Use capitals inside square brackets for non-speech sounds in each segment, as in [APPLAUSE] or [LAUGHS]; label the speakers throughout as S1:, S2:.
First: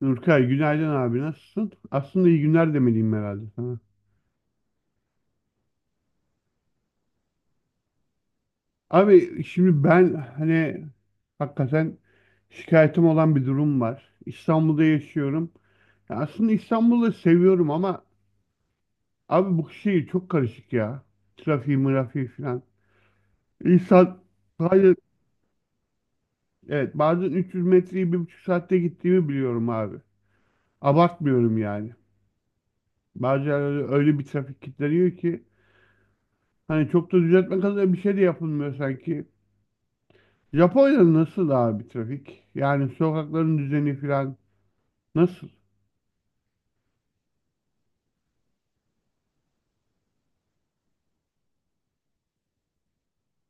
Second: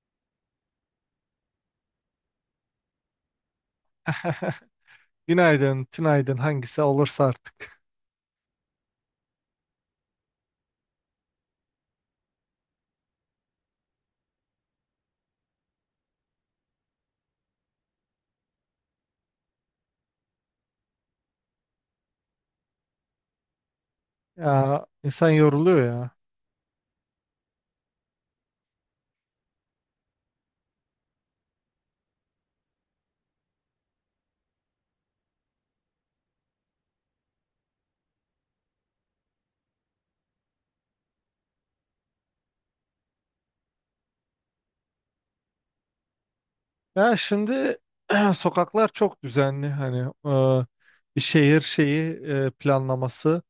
S1: Nurkay günaydın abi nasılsın? Aslında iyi günler demeliyim herhalde sana.
S2: [LAUGHS] Günaydın, tünaydın hangisi olursa artık.
S1: Abi şimdi ben hani hakikaten şikayetim olan bir durum var. İstanbul'da yaşıyorum. Ya aslında İstanbul'u seviyorum ama abi bu şehir çok karışık ya. Trafiği, mırafiği falan. İnsan.
S2: Ya
S1: Hayır.
S2: insan yoruluyor ya.
S1: Evet, bazen 300 metreyi 1,5 saatte gittiğimi biliyorum abi. Abartmıyorum yani. Bazen öyle, öyle bir trafik kilitleniyor ki hani çok da düzeltme kadar bir şey de yapılmıyor sanki. Japonya'da nasıl abi trafik? Yani sokakların düzeni falan nasıl?
S2: Ya şimdi [CLEARS THROAT] Sokaklar çok düzenli, e, bir şehir planlaması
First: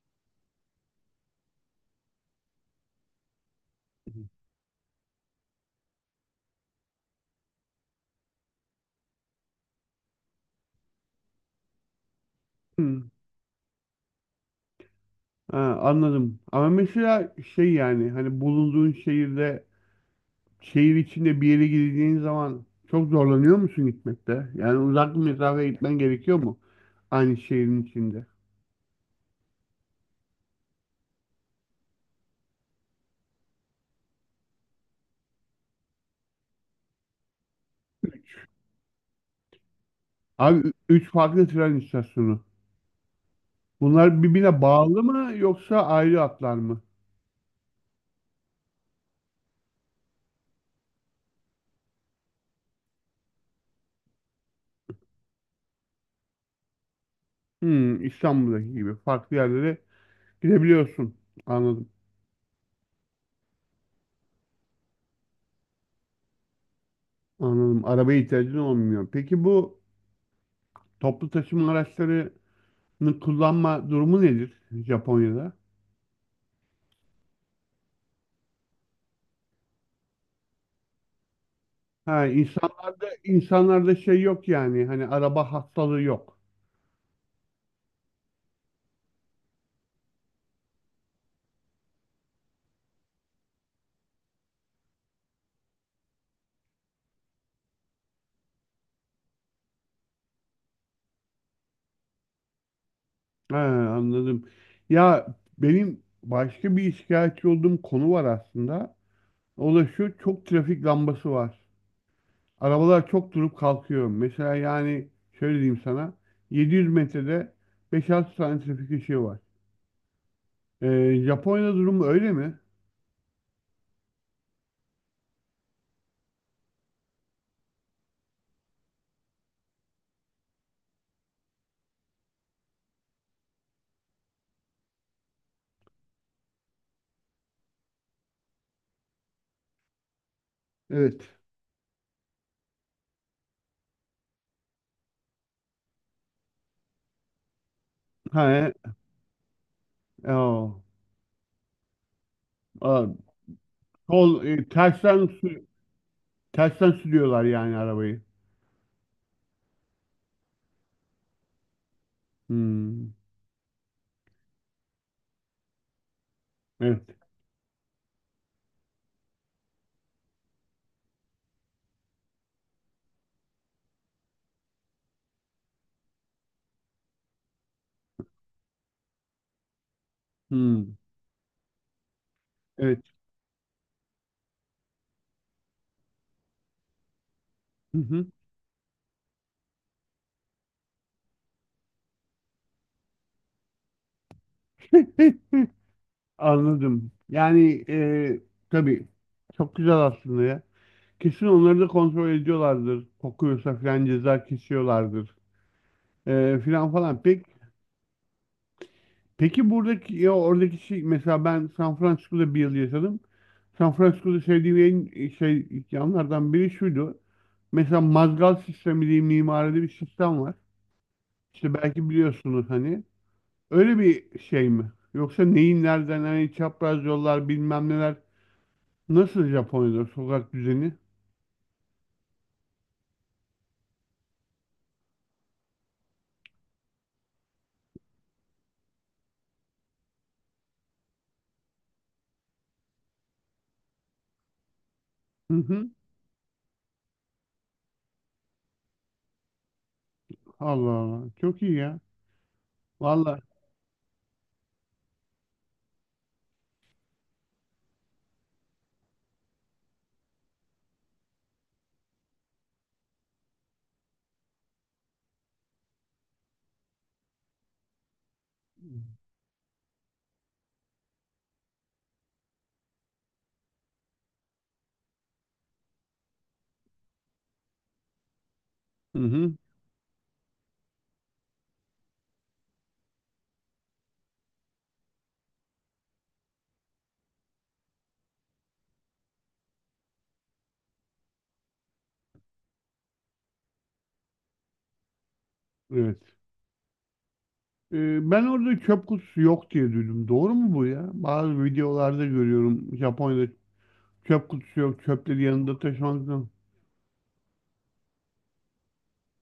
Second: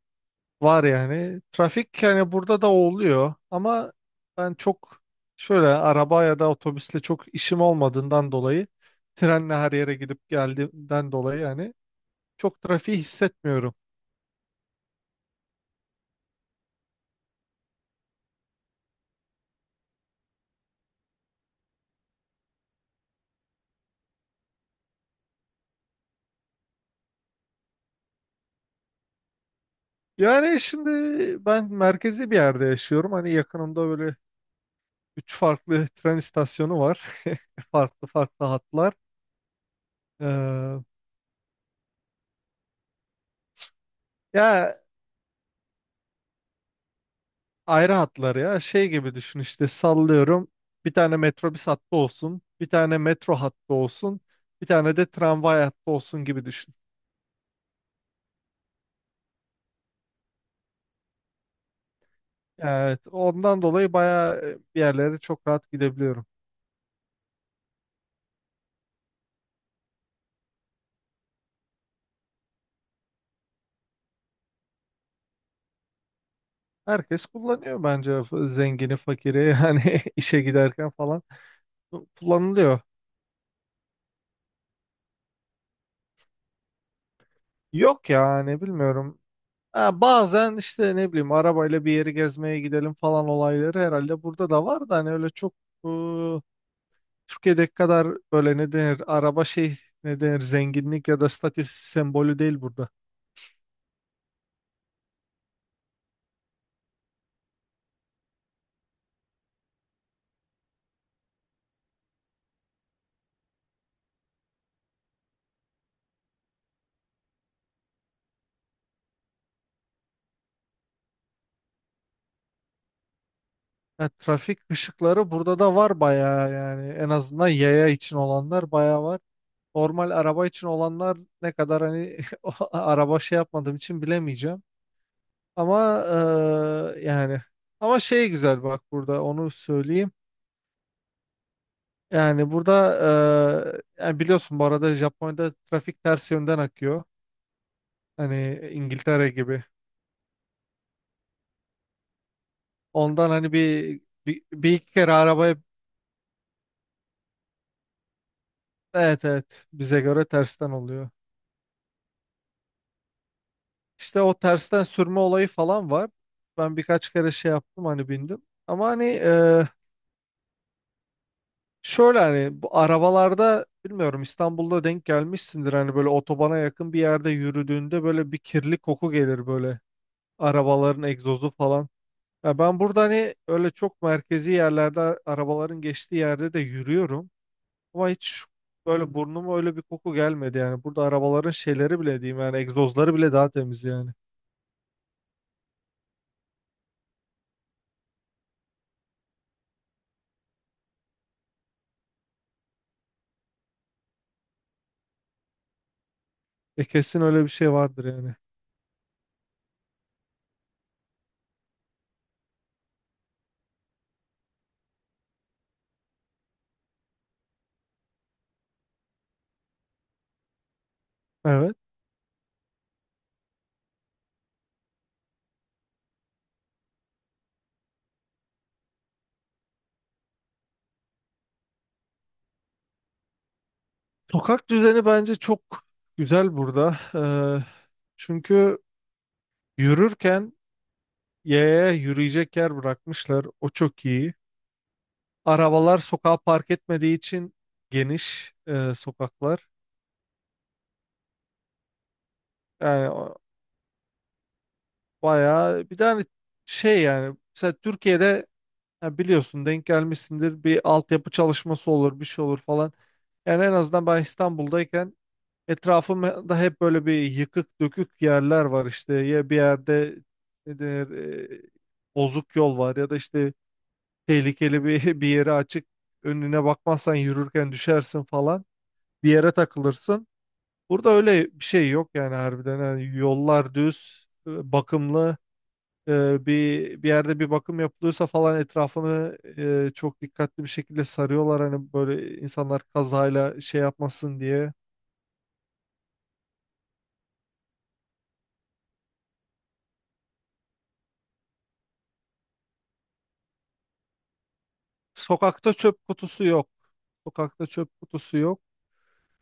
S2: var yani. Trafik yani burada da oluyor ama ben çok şöyle araba ya da otobüsle çok işim olmadığından dolayı, trenle her yere gidip geldiğimden dolayı yani çok trafiği
S1: Hmm,
S2: hissetmiyorum.
S1: ha, anladım. Ama mesela şey yani hani bulunduğun şehirde şehir içinde bir yere gideceğin zaman çok zorlanıyor musun gitmekte? Yani uzak bir mesafeye gitmen gerekiyor mu? Aynı şehrin içinde.
S2: Yani şimdi ben merkezi bir yerde yaşıyorum. Hani yakınımda böyle üç farklı tren istasyonu var. [LAUGHS] Farklı farklı hatlar.
S1: Abi ü-
S2: Ee,
S1: üç farklı tren istasyonu. Bunlar birbirine
S2: ya
S1: bağlı mı yoksa ayrı hatlar mı?
S2: ayrı hatlar ya. Şey gibi düşün, işte sallıyorum. Bir tane metrobüs hattı olsun, bir tane metro hattı olsun, bir tane de tramvay hattı olsun gibi düşün.
S1: Hmm. İstanbul'daki gibi farklı yerlere gidebiliyorsun. Anladım.
S2: Evet, ondan dolayı bayağı, bir yerlere çok rahat gidebiliyorum.
S1: Anladım. Arabaya ihtiyacın olmuyor. Peki bu toplu taşıma araçlarını kullanma durumu nedir Japonya'da?
S2: Herkes kullanıyor bence, zengini, fakiri [LAUGHS] yani işe giderken falan
S1: Ha,
S2: kullanılıyor.
S1: insanlarda şey yok yani. Hani araba hastalığı yok.
S2: Yok ya, ne bilmiyorum. Ha, bazen işte ne bileyim, arabayla bir yeri gezmeye gidelim falan olayları herhalde burada da var, da hani öyle çok e, Türkiye'deki kadar böyle ne denir araba şey, ne denir, zenginlik ya da statü sembolü değil burada.
S1: Ha, anladım. Ya benim başka bir şikayetçi olduğum konu var aslında. O da şu çok trafik lambası var. Arabalar çok durup kalkıyor. Mesela yani şöyle diyeyim sana. 700 metrede 5-6 tane trafik ışığı var. Japonya'da durum öyle mi?
S2: Ya, trafik ışıkları burada da var bayağı, yani en azından yaya için olanlar bayağı var. Normal araba için olanlar ne kadar hani, [LAUGHS] o araba şey yapmadığım için bilemeyeceğim. Ama yani ama şey, güzel bak, burada onu söyleyeyim.
S1: Evet.
S2: Yani burada yani biliyorsun, bu arada Japonya'da trafik ters yönden akıyor.
S1: Ha,
S2: Hani İngiltere gibi.
S1: o. Aa,
S2: Ondan hani bir, bir,
S1: sol e,
S2: bir iki kere
S1: tersten
S2: arabaya,
S1: sü- tersten sürüyorlar yani arabayı.
S2: evet evet, bize göre tersten oluyor.
S1: Hmm,
S2: İşte o tersten sürme olayı falan var. Ben birkaç
S1: evet.
S2: kere şey yaptım, hani bindim. Ama şöyle hani bu arabalarda, bilmiyorum İstanbul'da denk gelmişsindir, hani böyle otobana yakın bir yerde yürüdüğünde böyle bir kirli koku gelir, böyle
S1: Hmm,
S2: arabaların egzozu falan. Ya ben
S1: evet.
S2: burada hani öyle çok merkezi yerlerde arabaların geçtiği yerde de yürüyorum.
S1: Hı
S2: Ama
S1: hı.
S2: hiç böyle burnuma öyle bir koku gelmedi yani. Burada arabaların şeyleri bile diyeyim, yani egzozları bile daha temiz yani.
S1: [LAUGHS] Anladım. Yani tabii çok güzel aslında ya. Kesin onları da kontrol ediyorlardır. Kokuyorsa falan ceza kesiyorlardır. E,
S2: E
S1: filan
S2: kesin
S1: falan.
S2: öyle
S1: Peki
S2: bir şey vardır yani.
S1: Peki buradaki ya oradaki şey mesela ben San Francisco'da bir yıl yaşadım. San Francisco'da sevdiğim en şey yanlardan biri şuydu. Mesela mazgal sistemi diye mimaride bir sistem var. İşte
S2: Evet.
S1: belki biliyorsunuz hani. Öyle bir şey mi? Yoksa neyin nereden hani çapraz yollar bilmem neler. Nasıl Japonya'da sokak düzeni?
S2: Sokak düzeni bence çok güzel burada. Çünkü yürürken yaya yürüyecek yer bırakmışlar. O çok iyi.
S1: Hı hı.
S2: Arabalar sokağa park etmediği için geniş sokaklar.
S1: Allah Allah. Çok iyi ya.
S2: Yani
S1: Vallahi.
S2: bayağı bir tane şey yani, mesela Türkiye'de, ya biliyorsun denk gelmişsindir, bir altyapı çalışması olur, bir şey olur falan. Yani en azından ben İstanbul'dayken etrafımda hep böyle bir yıkık dökük yerler var, işte ya bir yerde ne denir, bozuk yol var ya da işte tehlikeli bir, [LAUGHS] bir yere açık, önüne bakmazsan yürürken düşersin falan,
S1: Hı
S2: bir yere
S1: hı.
S2: takılırsın. Burada öyle bir şey yok yani, harbiden. Yani yollar düz, bakımlı, bir yerde bir bakım yapılıyorsa falan etrafını çok dikkatli bir şekilde sarıyorlar, hani böyle insanlar kazayla şey yapmasın diye.
S1: Evet. Ben orada çöp kutusu yok diye duydum. Doğru mu bu ya? Bazı videolarda görüyorum Japonya'da çöp kutusu yok, çöpleri
S2: Sokakta
S1: yanında
S2: çöp
S1: taşımak
S2: kutusu
S1: zorunda.
S2: yok. Sokakta çöp kutusu yok.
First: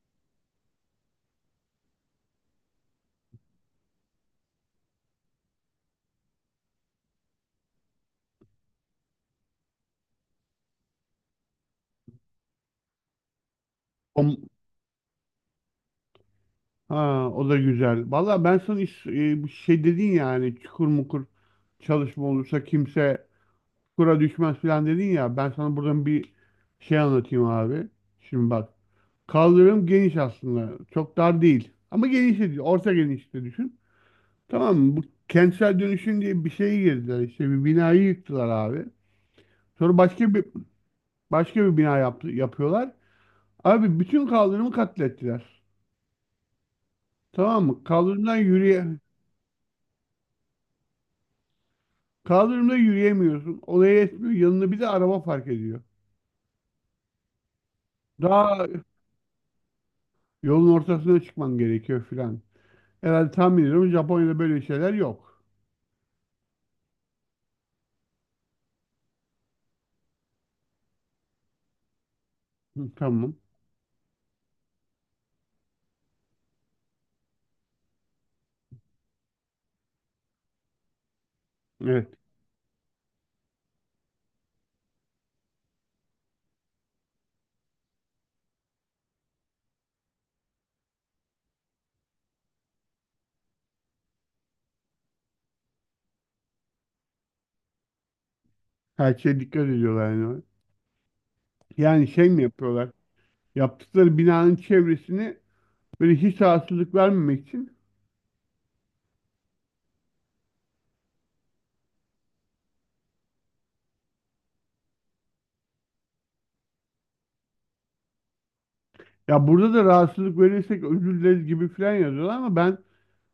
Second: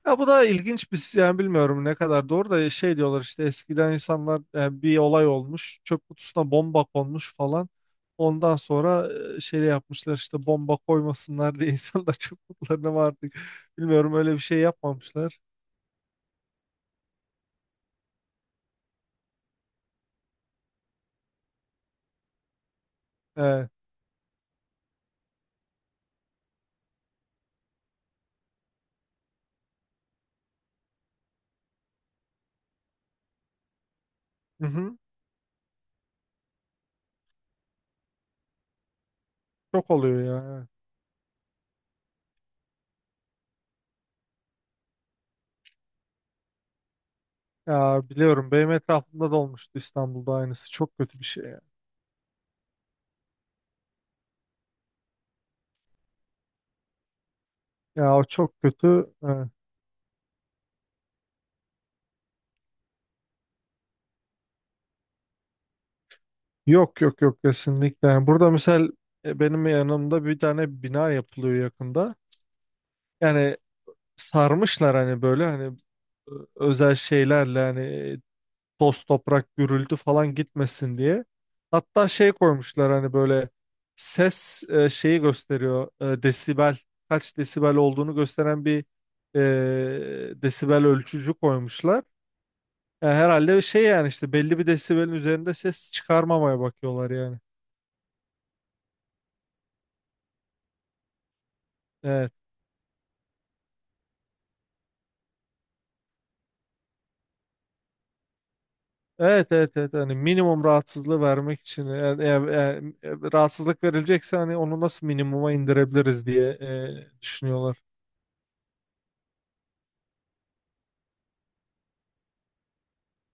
S2: Ya bu da ilginç bir yani, bilmiyorum ne kadar doğru, da şey diyorlar işte, eskiden insanlar, bir olay olmuş, çöp kutusuna bomba konmuş falan. Ondan sonra şey yapmışlar, işte bomba koymasınlar diye [LAUGHS] insanlar çöp kutularına mı artık, bilmiyorum,
S1: O,
S2: öyle bir şey yapmamışlar.
S1: ha, o da güzel. Valla ben sana bir şey dedin yani çukur mukur çalışma olursa kimse
S2: Evet.
S1: çukura düşmez falan dedin ya. Ben sana buradan bir şey anlatayım abi. Şimdi bak. Kaldırım geniş aslında. Çok dar değil. Ama geniş de değil. Orta genişte düşün. Tamam mı? Bu kentsel dönüşüm diye bir şeye girdiler. İşte bir binayı yıktılar abi.
S2: Çok
S1: Sonra
S2: oluyor
S1: başka bir
S2: ya, evet.
S1: başka bir bina yaptı, yapıyorlar. Abi bütün kaldırımı katlettiler. Tamam mı?
S2: Ya biliyorum, benim etrafımda da olmuştu İstanbul'da aynısı. Çok kötü bir şey ya.
S1: Kaldırımda yürüyemiyorsun. Olaya yetmiyor. Yanına bir de araba fark ediyor.
S2: Ya o
S1: Daha
S2: çok kötü.
S1: yolun ortasına çıkman gerekiyor filan. Herhalde tahmin ediyorum Japonya'da böyle şeyler yok.
S2: Yok yok yok, kesinlikle. Yani burada misal benim yanımda bir tane bina yapılıyor yakında.
S1: Hı, tamam.
S2: Yani sarmışlar hani böyle hani özel şeylerle, hani toz toprak gürültü falan gitmesin diye.
S1: Evet.
S2: Hatta şey koymuşlar, hani böyle ses şeyi gösteriyor, e, desibel kaç desibel olduğunu gösteren bir desibel ölçücü koymuşlar. E, herhalde şey yani, işte belli bir desibelin üzerinde ses çıkarmamaya bakıyorlar yani.
S1: Her şeye dikkat ediyorlar yani. Yani şey
S2: Evet.
S1: mi yapıyorlar? Yaptıkları binanın çevresini böyle hiç rahatsızlık vermemek için
S2: Evet evet evet, hani minimum rahatsızlığı vermek için, yani, rahatsızlık verilecekse hani onu nasıl minimuma indirebiliriz diye düşünüyorlar.
S1: ya burada da rahatsızlık verirsek özür dileriz gibi falan yazıyorlar ama ben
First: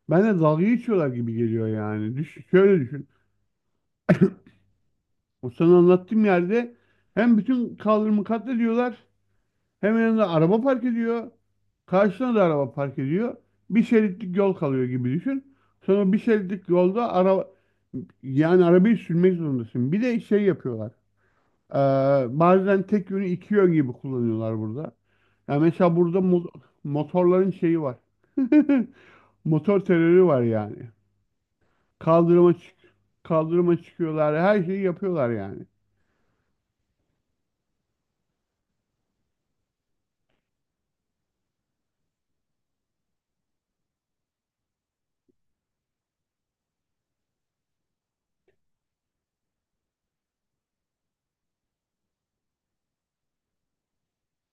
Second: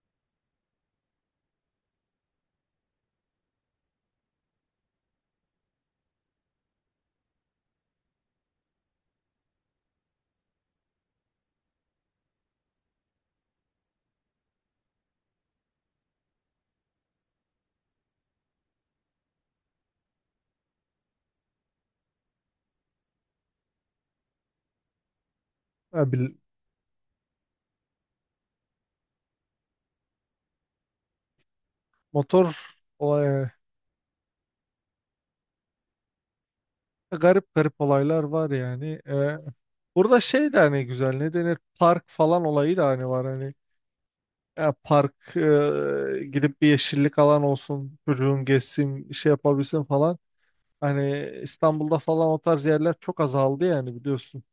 S1: ben de dalga geçiyorlar gibi geliyor yani. Şöyle düşün. O sana anlattığım yerde hem bütün kaldırımı katlediyorlar. Hemen yanında araba park ediyor. Karşısına da araba park ediyor. Bir şeritlik yol kalıyor gibi düşün. Sonra bir şeritlik yolda yani arabayı sürmek zorundasın. Bir de şey yapıyorlar. Ee, Bazen tek yönü iki yön gibi kullanıyorlar burada. Yani mesela
S2: Ya
S1: burada
S2: bil-
S1: motorların şeyi var. [LAUGHS] Motor terörü var yani.
S2: motor
S1: Kaldırıma çık
S2: olay,
S1: kaldırıma çıkıyorlar. Her şeyi yapıyorlar yani.
S2: garip garip olaylar var yani. Burada şey de hani güzel, ne denir, park falan olayı da hani var hani. Ya park, gidip bir yeşillik alan olsun, çocuğun geçsin, şey yapabilsin falan. Hani İstanbul'da falan o tarz yerler çok azaldı yani, biliyorsun.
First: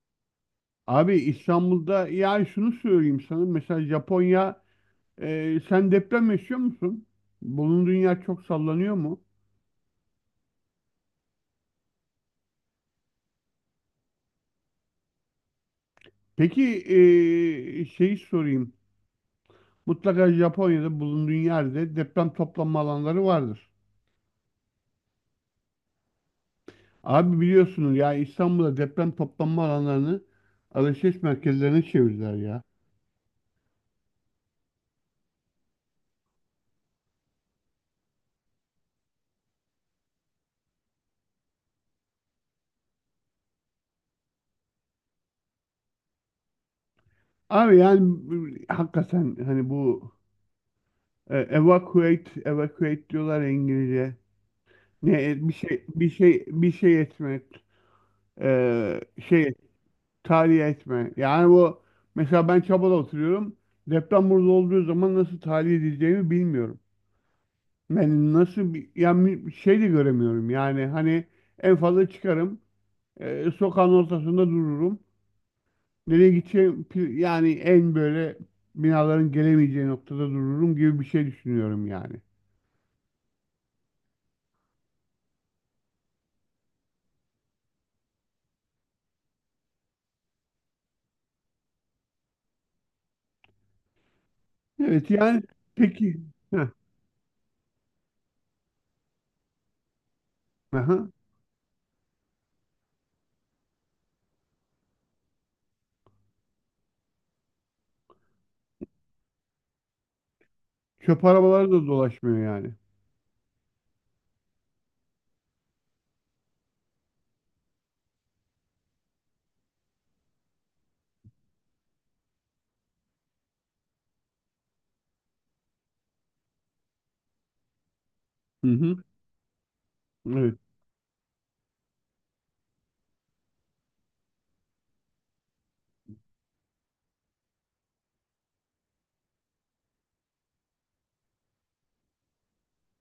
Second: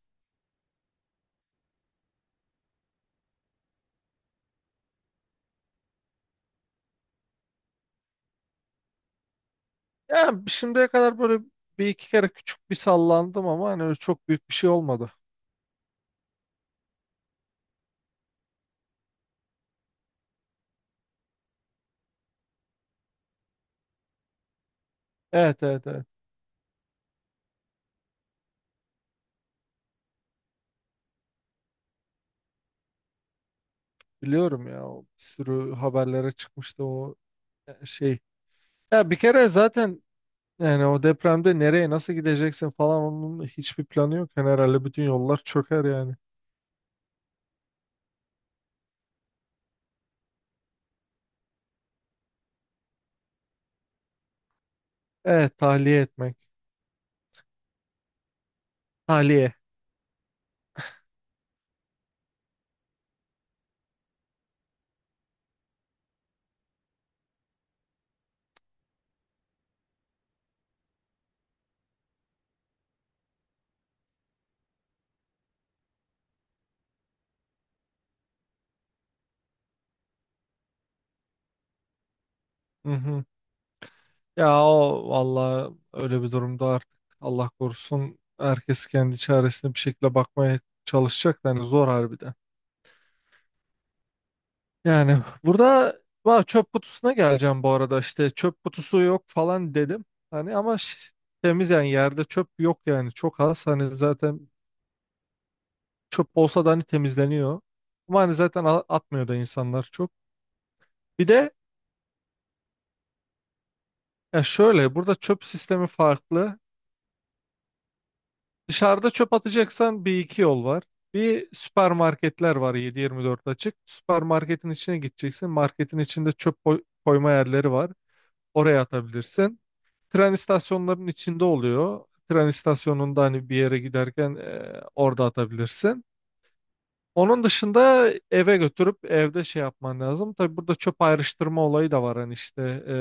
S1: Abi İstanbul'da yani şunu söyleyeyim sana. Mesela Japonya. Sen deprem yaşıyor musun? Bulunduğun yer çok sallanıyor mu?
S2: Yani şimdiye kadar böyle bir iki kere küçük bir sallandım ama hani öyle çok büyük bir şey olmadı.
S1: Peki şeyi sorayım. Mutlaka Japonya'da bulunduğun yerde deprem toplanma alanları vardır.
S2: Evet evet evet,
S1: Abi biliyorsunuz ya İstanbul'da deprem toplanma alanlarını alışveriş merkezlerine çevirdiler ya.
S2: biliyorum ya, o bir sürü haberlere çıkmıştı, şey. Ya bir kere zaten, yani o depremde nereye nasıl gideceksin falan, onun hiçbir planı yok. Yani herhalde bütün yollar çöker yani.
S1: Abi yani hakikaten hani bu evacuate, evacuate diyorlar ya İngilizce. Ne bir
S2: Evet,
S1: şey
S2: tahliye
S1: bir
S2: etmek.
S1: şey bir şey etmek, eee,
S2: Tahliye.
S1: şey tahliye etme. Yani bu mesela ben Çaba'da oturuyorum. Deprem burada olduğu zaman nasıl tahliye edileceğimi bilmiyorum. Ben nasıl bir yani bir şey de göremiyorum. Yani hani en fazla çıkarım. Sokağın ortasında dururum. Nereye gideceğim yani en böyle binaların gelemeyeceği noktada dururum gibi bir şey düşünüyorum yani.
S2: Hı hı. Ya o valla, öyle bir durumda artık Allah korusun, herkes kendi çaresine bir şekilde bakmaya çalışacak. Yani zor harbiden.
S1: Evet
S2: Yani
S1: yani.
S2: burada
S1: Peki.
S2: va,
S1: Heh,
S2: çöp kutusuna geleceğim bu arada, işte çöp kutusu yok falan dedim. Hani ama
S1: aha.
S2: temiz yani, yerde çöp yok yani, çok az. Hani zaten çöp olsa da hani temizleniyor. Ama hani zaten atmıyor da insanlar çok.
S1: Çöp
S2: Bir de
S1: arabaları da dolaşmıyor yani.
S2: ya şöyle, burada çöp sistemi farklı. Dışarıda çöp atacaksan bir iki yol var. Bir, süpermarketler var 7-24 açık. Süpermarketin içine gideceksin. Marketin içinde çöp koyma yerleri var.
S1: Hı
S2: Oraya
S1: hı.
S2: atabilirsin. Tren
S1: Evet.
S2: istasyonlarının içinde oluyor. Tren istasyonunda hani bir yere giderken orada atabilirsin. Onun dışında eve götürüp evde şey yapman lazım. Tabii burada çöp ayrıştırma olayı da var. Hani e,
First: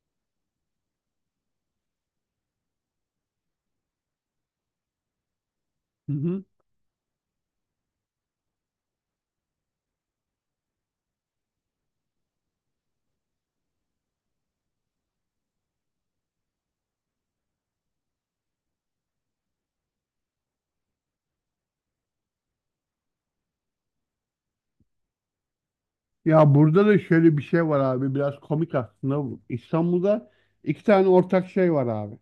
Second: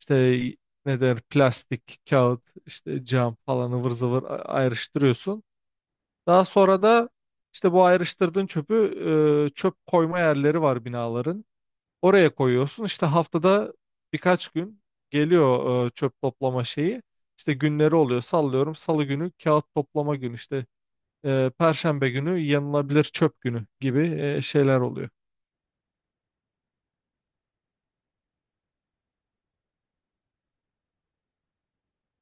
S2: işte ne der, plastik, kağıt, işte cam falan ıvır zıvır ayrıştırıyorsun.
S1: Hı hı.
S2: Daha sonra da işte bu ayrıştırdığın çöpü, çöp koyma yerleri var binaların. Oraya koyuyorsun. İşte haftada birkaç gün geliyor çöp toplama şeyi. İşte günleri oluyor. Sallıyorum, Salı günü kağıt toplama günü. İşte Perşembe günü yanılabilir çöp günü gibi şeyler oluyor.
S1: Ya burada da şöyle bir şey var abi biraz komik aslında bu. İstanbul'da iki tane ortak şey var abi.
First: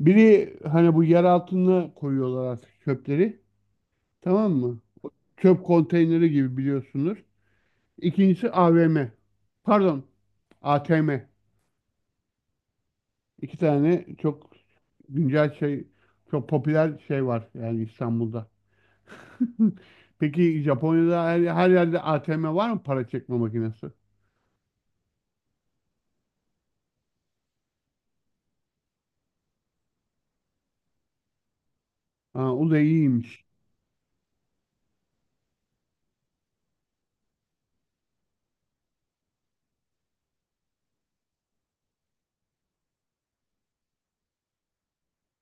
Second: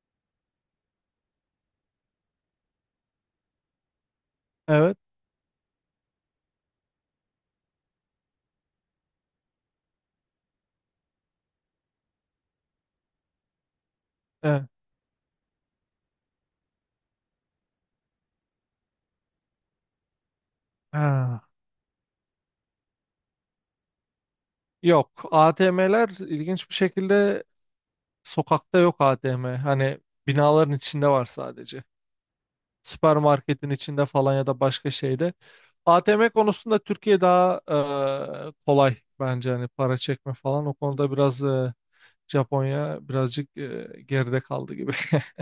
S1: Biri hani bu yer altına koyuyorlar artık çöpleri, tamam mı?
S2: Evet.
S1: Çöp konteyneri gibi biliyorsunuz. İkincisi AVM. Pardon, ATM. İki tane
S2: Evet.
S1: güncel şey çok popüler şey var yani İstanbul'da. [LAUGHS] Peki Japonya'da her,
S2: Ha.
S1: her yerde ATM var mı para çekme makinesi?
S2: Yok. ATM'ler ilginç bir şekilde sokakta yok, ATM. Hani binaların içinde var sadece.
S1: Ha, o da iyiymiş.
S2: Süpermarketin içinde falan ya da başka şeyde. ATM konusunda Türkiye daha kolay bence, hani para çekme falan. O konuda biraz Japonya birazcık geride kaldı gibi. [LAUGHS]